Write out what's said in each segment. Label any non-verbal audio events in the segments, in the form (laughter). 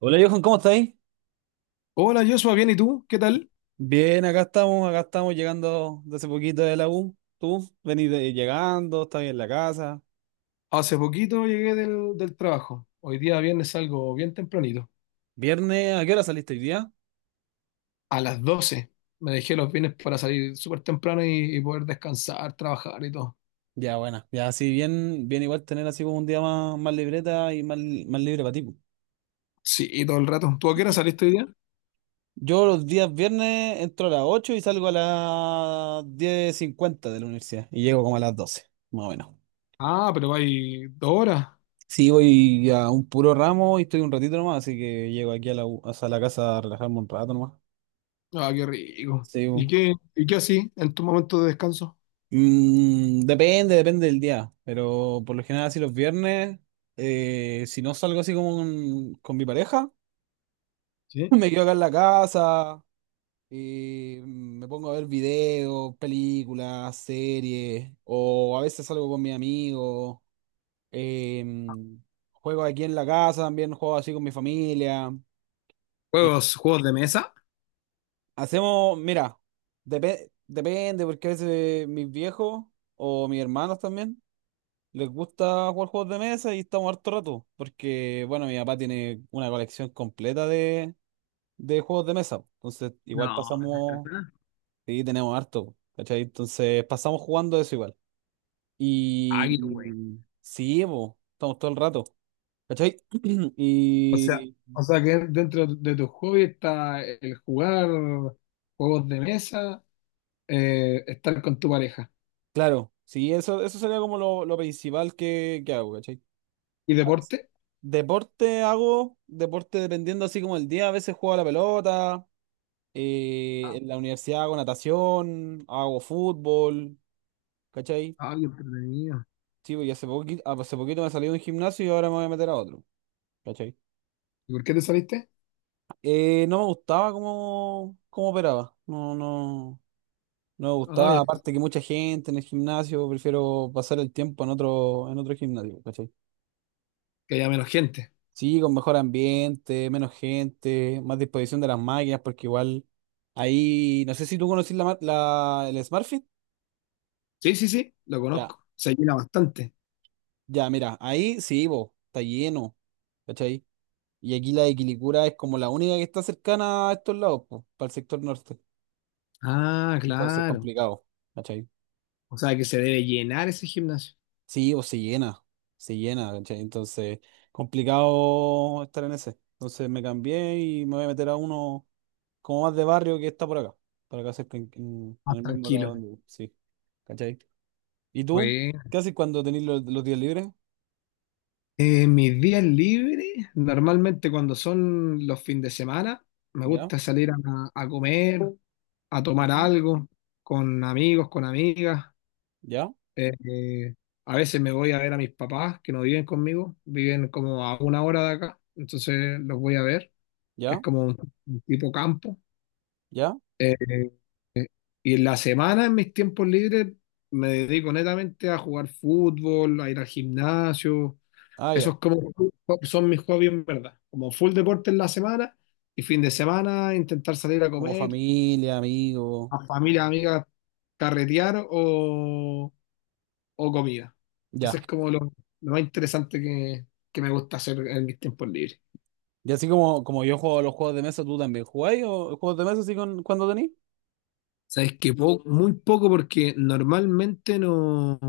Hola Johan, ¿cómo estáis? Hola Joshua, bien, ¿y tú? ¿Qué tal? Bien, acá estamos llegando de hace poquito de la U. Tú venís llegando, estás bien en la casa. Hace poquito llegué del trabajo. Hoy día viernes salgo bien tempranito. Viernes, ¿a qué hora saliste hoy día? A las 12 me dejé los viernes para salir súper temprano y poder descansar, trabajar y todo. Ya, bueno, ya así bien igual tener así como un día más libreta y más libre para ti, po. Sí, y todo el rato. ¿Tú a qué hora saliste hoy día? Yo los días viernes entro a las 8 y salgo a las 10:50 de la universidad y llego como a las 12, más o menos. Ah, pero hay 2 horas. Sí, voy a un puro ramo y estoy un ratito nomás, así que llego aquí a la U, o sea, a la casa a relajarme un rato nomás. Ah, qué rico. Sí, ¿Y qué así en tu momento de descanso? Mm, depende del día, pero por lo general así los viernes, si no salgo así como con mi pareja, (laughs) ¿Sí? me quedo acá en la casa y me pongo a ver videos, películas, series, o a veces salgo con mis amigos, em, juego aquí en la casa también, juego así con mi familia. eh, ¿Juegos, juegos de mesa? hacemos, mira, depende porque a veces mis viejos o mis hermanos también. Les gusta jugar juegos de mesa y estamos harto rato, porque, bueno, mi papá tiene una colección completa de juegos de mesa. Entonces, igual No, ¿de pasamos, verdad? sí, tenemos harto, ¿cachai? Entonces, pasamos jugando eso igual. Ah, Y qué güey. sí, po, estamos todo el rato, ¿cachai? (clears throat) O sea, Y o sea que dentro de tus hobbies está el jugar juegos de mesa. Estar con tu pareja. claro, sí, eso sería como lo principal que hago, ¿cachai? ¿Y A veces- deporte? Deporte hago, deporte dependiendo así como el día, a veces juego a la pelota. Ah, En la universidad hago natación, hago fútbol, ¿cachai? ah, qué entretenido. Sí, pues, y hace poquito me salí de un gimnasio y ahora me voy a meter a otro, ¿cachai? ¿Y por qué te saliste? No me gustaba cómo operaba, no, no, no me Ah, gustaba, aparte que mucha gente en el gimnasio, prefiero pasar el tiempo en otro gimnasio, ¿cachai? que haya menos gente. Sí, con mejor ambiente, menos gente, más disposición de las máquinas, porque igual ahí, no sé si tú conocís el SmartFit. Sí, sí, sí, lo Ya. conozco. Se llena bastante. Ya, mira, ahí sí, vos, está lleno, ¿cachai? Y aquí la de Quilicura es como la única que está cercana a estos lados, pues, para el sector norte. Ah, Entonces, claro. complicado, ¿cachai? O sea que se debe llenar ese gimnasio. Sí, o se llena, ¿cachai? Entonces, complicado estar en ese. Entonces, me cambié y me voy a meter a uno como más de barrio que está por acá, para acá cerca, en, en- Más en el mismo lado tranquilo. donde vivo, sí, ¿cachai? ¿Y tú? Bueno. ¿Qué haces cuando tenés los días libres? Mis días libres, normalmente cuando son los fines de semana, me ¿Ya? gusta salir a comer, a tomar Ujú. algo, con amigos, con amigas. ¿Ya? Eh, eh, a veces me voy a ver a mis papás que no viven conmigo, viven como a una hora de acá, entonces los voy a ver, que es ¿Ya? como un tipo campo. ¿Ya? Eh, y en la semana, en mis tiempos libres, me dedico netamente a jugar fútbol, a ir al gimnasio. Ah, ya. Esos como, son mis hobbies en verdad, como full deporte en la semana y fin de semana intentar salir a Como comer, familia, amigos. a familia, amigas, carretear o comida. Ese Ya. es como lo más interesante que me gusta hacer en mis tiempos libres. Y así como yo juego a los juegos de mesa, ¿tú también jugáis o juegos de mesa así con, cuando tenéis? Sabes que muy poco porque normalmente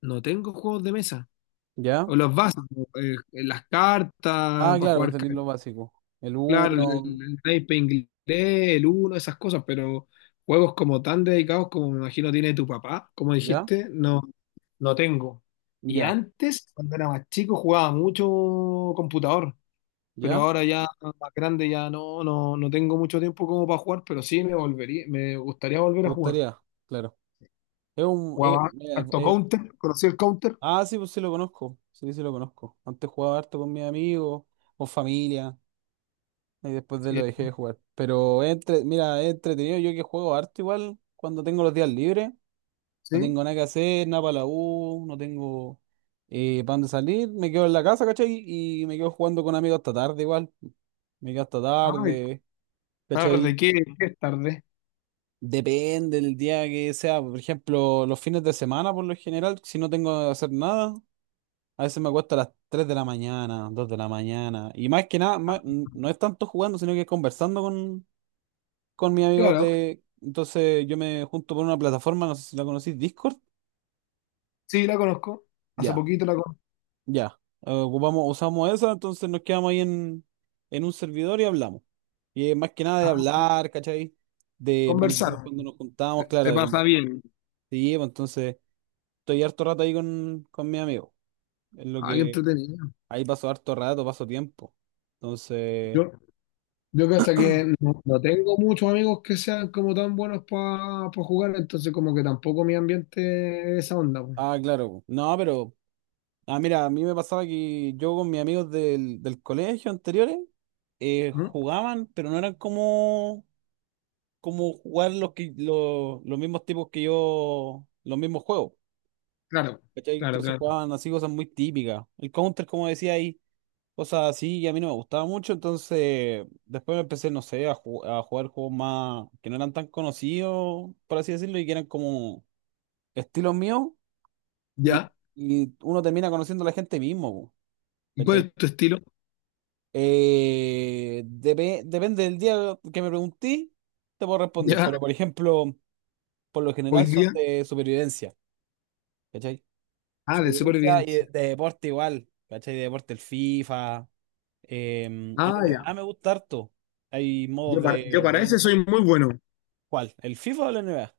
no tengo juegos de mesa. Ya. O los vasos, las cartas, Ah, para claro, pues jugar, tenéis lo básico. El claro, uno. el naipe inglés, el uno, esas cosas, pero juegos como tan dedicados como me imagino tiene tu papá, como Ya. dijiste, no, no tengo. Y Ya. antes, cuando era más chico, jugaba mucho computador. Pero Ya. ahora ya más grande ya no tengo mucho tiempo como para jugar, pero sí me volvería, me gustaría volver ¿Te a jugar. gustaría? Claro. Es un, Jugaba mira, harto Counter, conocí el Counter, ah, sí, pues sí lo conozco. Sí, sí lo conozco. Antes jugaba harto con mis amigos, con familia. Y después de lo sí, dejé de jugar. Pero es mira, es entretenido yo que juego harto igual cuando tengo los días libres. No sí. tengo nada que hacer, nada para la U, no tengo para dónde salir. Me quedo en la casa, ¿cachai? Y me quedo jugando con amigos hasta tarde igual. Me quedo hasta Ay, tarde, tarde, ¿cachai? ¿qué es tarde? Depende del día que sea. Por ejemplo, los fines de semana, por lo general, si no tengo que hacer nada, a veces me acuesto a las 3 de la mañana, 2 de la mañana. Y más que nada, no es tanto jugando, sino que conversando con mis amigos Claro, de... Entonces yo me junto por una plataforma, no sé si la conocís, Discord. sí la conozco, hace Ya. poquito la Ya, ocupamos, usamos esa, entonces nos quedamos ahí en un servidor y hablamos. Y más que nada de ah, hablar, ¿cachai? De planificar conversaron, cuando nos juntamos, claro, se de pasa compartir. bien, Sí, pues, entonces estoy harto rato ahí con mi amigo. Es lo ah, qué que entretenido. ahí paso harto rato, paso tiempo. Entonces, Yo, yo que hasta que no tengo muchos amigos que sean como tan buenos para jugar, entonces como que tampoco mi ambiente es esa onda, pues. ah, claro. No, pero, ah, mira, a mí me pasaba que yo con mis amigos del colegio anteriores ¿Mm? jugaban, pero no eran como jugar los, que, los mismos tipos que yo, los mismos juegos. Claro, ¿Cachai? claro, Entonces claro. jugaban así cosas muy típicas. El Counter, como decía ahí, cosas así, y a mí no me gustaba mucho. Entonces, después me empecé, no sé, a jugar juegos más que no eran tan conocidos, por así decirlo, y que eran como estilos míos. Y, ¿Ya? y uno termina conociendo a la gente mismo, po, ¿Y cuál ¿cachai? es tu estilo? Depende del día que me pregunté, te puedo responder, Ya, pero por ejemplo, por lo hoy general son día. de supervivencia. ¿Cachai? Su Ah, de vivencia y de, supervivencia. de deporte igual, ¿cachai? De deporte, el FIFA, el Ah, ya. NBA me gusta harto. Hay Yo modos para, yo de, para del ese NBA. soy muy bueno. ¿Cuál? ¿El FIFA o el NBA?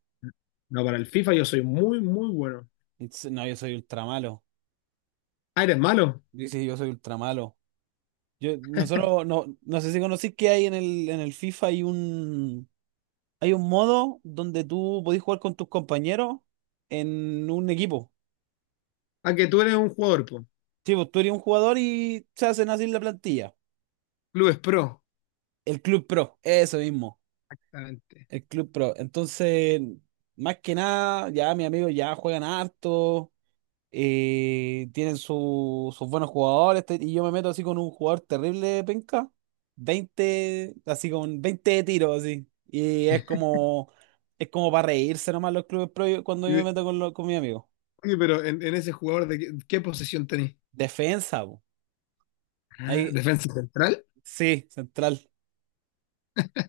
No, para el FIFA yo soy muy, muy bueno. Dice, no, yo soy ultra malo. Ah, eres malo. Dice, yo soy ultra malo. Yo, nosotros, no, no sé si conocís que hay en el FIFA, hay un modo donde tú podés jugar con tus compañeros en un equipo. Ah, que tú eres un jugador, po. Sí, pues tú eres un jugador y se hacen así la plantilla. Clubes Pro. El Club Pro, eso mismo. Exactamente. El Club Pro. Entonces, más que nada, ya mis amigos ya juegan harto, tienen sus buenos jugadores, y yo me meto así con un jugador terrible, penca, 20 así con 20 de tiro, así. Y es como para reírse nomás los clubes pro cuando Y yo me de- meto con mi amigo. oye, pero en ese jugador, ¿de qué, qué posición tenés? Defensa, po. Ah, Ahí, ¿defensa central? sí, central.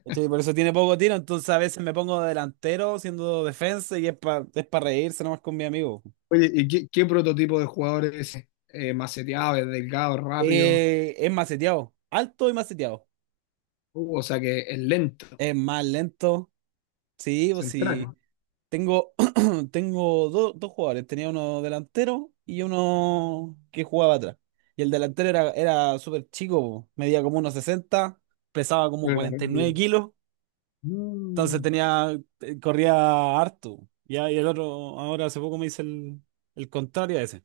¿Cachai? Por eso tiene poco tiro, entonces a veces me pongo delantero siendo defensa y es pa reírse nomás con mi amigo. Oye, ¿y qué, qué prototipo de jugador es ese? Maceteado, es delgado, rápido. Es maceteado, alto y maceteado. O sea que es lento. Es más lento. Sí, pues Central. sí. Tengo, (clears throat) tengo dos jugadores. Tenía uno delantero y uno que jugaba atrás. Y el delantero era súper chico, po, medía como unos 60, pesaba como Pero era 49 rápido. kilos. Entonces Mm. tenía, corría harto. Ya, y el otro, ahora hace poco me hice el contrario a ese.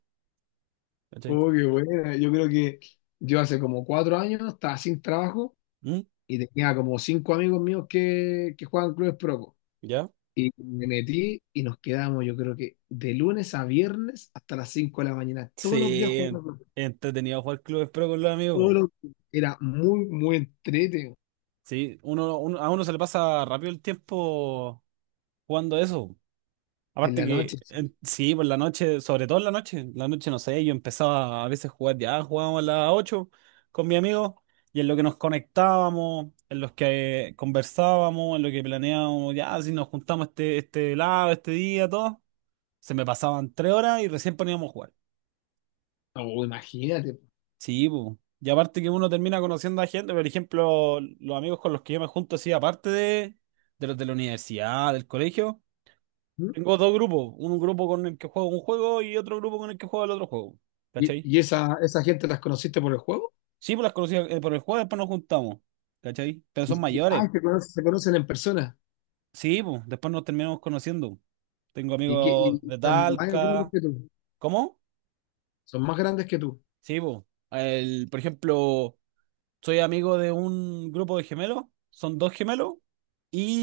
¿Cachai? Oh, qué buena. Yo creo que yo hace como 4 años estaba sin trabajo ¿Mm? y tenía como cinco amigos míos que juegan clubes pro. ¿Ya? Y me metí y nos quedamos, yo creo que de lunes a viernes hasta las 5 de la mañana, todos los días Sí, jugando. Pro. entretenido jugar clubes pro con los Todos amigos. los días. Era muy, muy entrete Sí, a uno se le pasa rápido el tiempo jugando eso. en Aparte la noche. que, sí, por la noche, sobre todo en la noche no sé, yo empezaba a veces a jugar ya, jugábamos a las 8 con mi amigo, y en lo que nos conectábamos, en los que conversábamos, en lo que planeábamos, ya, si nos juntamos este lado, este día, todo, se me pasaban 3 horas y recién poníamos a jugar. Oh, imagínate. Sí, po. Y aparte que uno termina conociendo a gente, por ejemplo, los amigos con los que yo me junto, así, aparte de los de la universidad, del colegio, ¿Mm? tengo dos grupos, un grupo con el que juego un juego y otro grupo con el que juego el otro juego, ¿Y, ¿cachai? y esa gente las conociste por el juego? Sí, pues las conocí por el juego, después nos juntamos, ¿cachai? Pero son Y- y- mayores, Ah, se conocen en persona. sí, pues, después nos terminamos conociendo. Tengo Y amigos de son más grandes Talca, que tú. ¿cómo? Son más grandes que tú. Sí, pues, el, por ejemplo... Soy amigo de un grupo de gemelos, son dos gemelos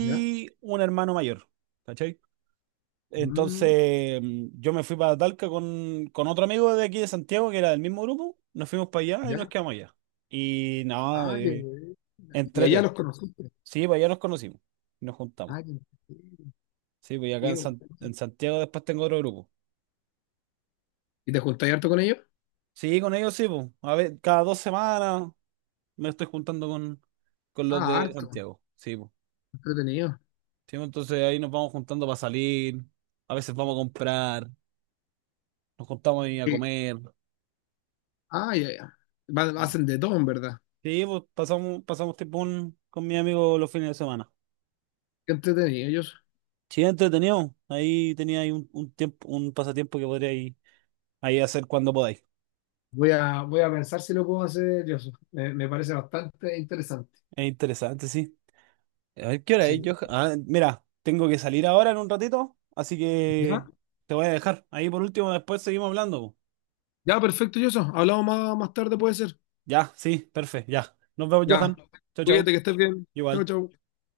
¿Ya? un hermano mayor, ¿cachai? Mm, Entonces yo me fui para Talca con otro amigo de aquí de Santiago que era del mismo grupo, nos fuimos para allá y nos ¿Ya? quedamos allá. Y nada, Ah, ya, güey. Y allá entrete. los conociste. Sí, para allá nos conocimos y nos juntamos. Ah, qué entretenido, Sí, pues y acá qué en, bueno. San- en Santiago después tengo otro grupo. ¿Y te juntáis harto con ellos? Sí, con ellos sí, pues. A ver, cada 2 semanas me estoy juntando con los Ah, de harto. Santiago. Sí, pues. Entretenido. Sí, pues, entonces ahí nos vamos juntando para salir, a veces vamos a comprar, nos juntamos ahí a Sí. comer. Ah, ya, ya. Hacen de todo, en verdad. Sí, pues pasamos tiempo con mi amigo los fines de semana. Qué entretenido ellos. Sí, entretenido. Ahí tenía ahí un tiempo, un pasatiempo que podríais ahí hacer cuando podáis. Voy a pensar si lo puedo hacer yo. Me parece bastante interesante. Es interesante, sí. A ver, ¿qué hora es, Sí. Johan? Ah, mira, tengo que salir ahora en un ratito, así ¿Ya? que te voy a dejar. Ahí por último, después seguimos hablando, po. Ya, perfecto, Yoso. Hablamos más, más tarde, puede ser. Ya, sí, perfecto, ya. Nos vemos, Ya. Johan. Chau, Cuídate, chau. que estés bien. Chao, Igual. chao.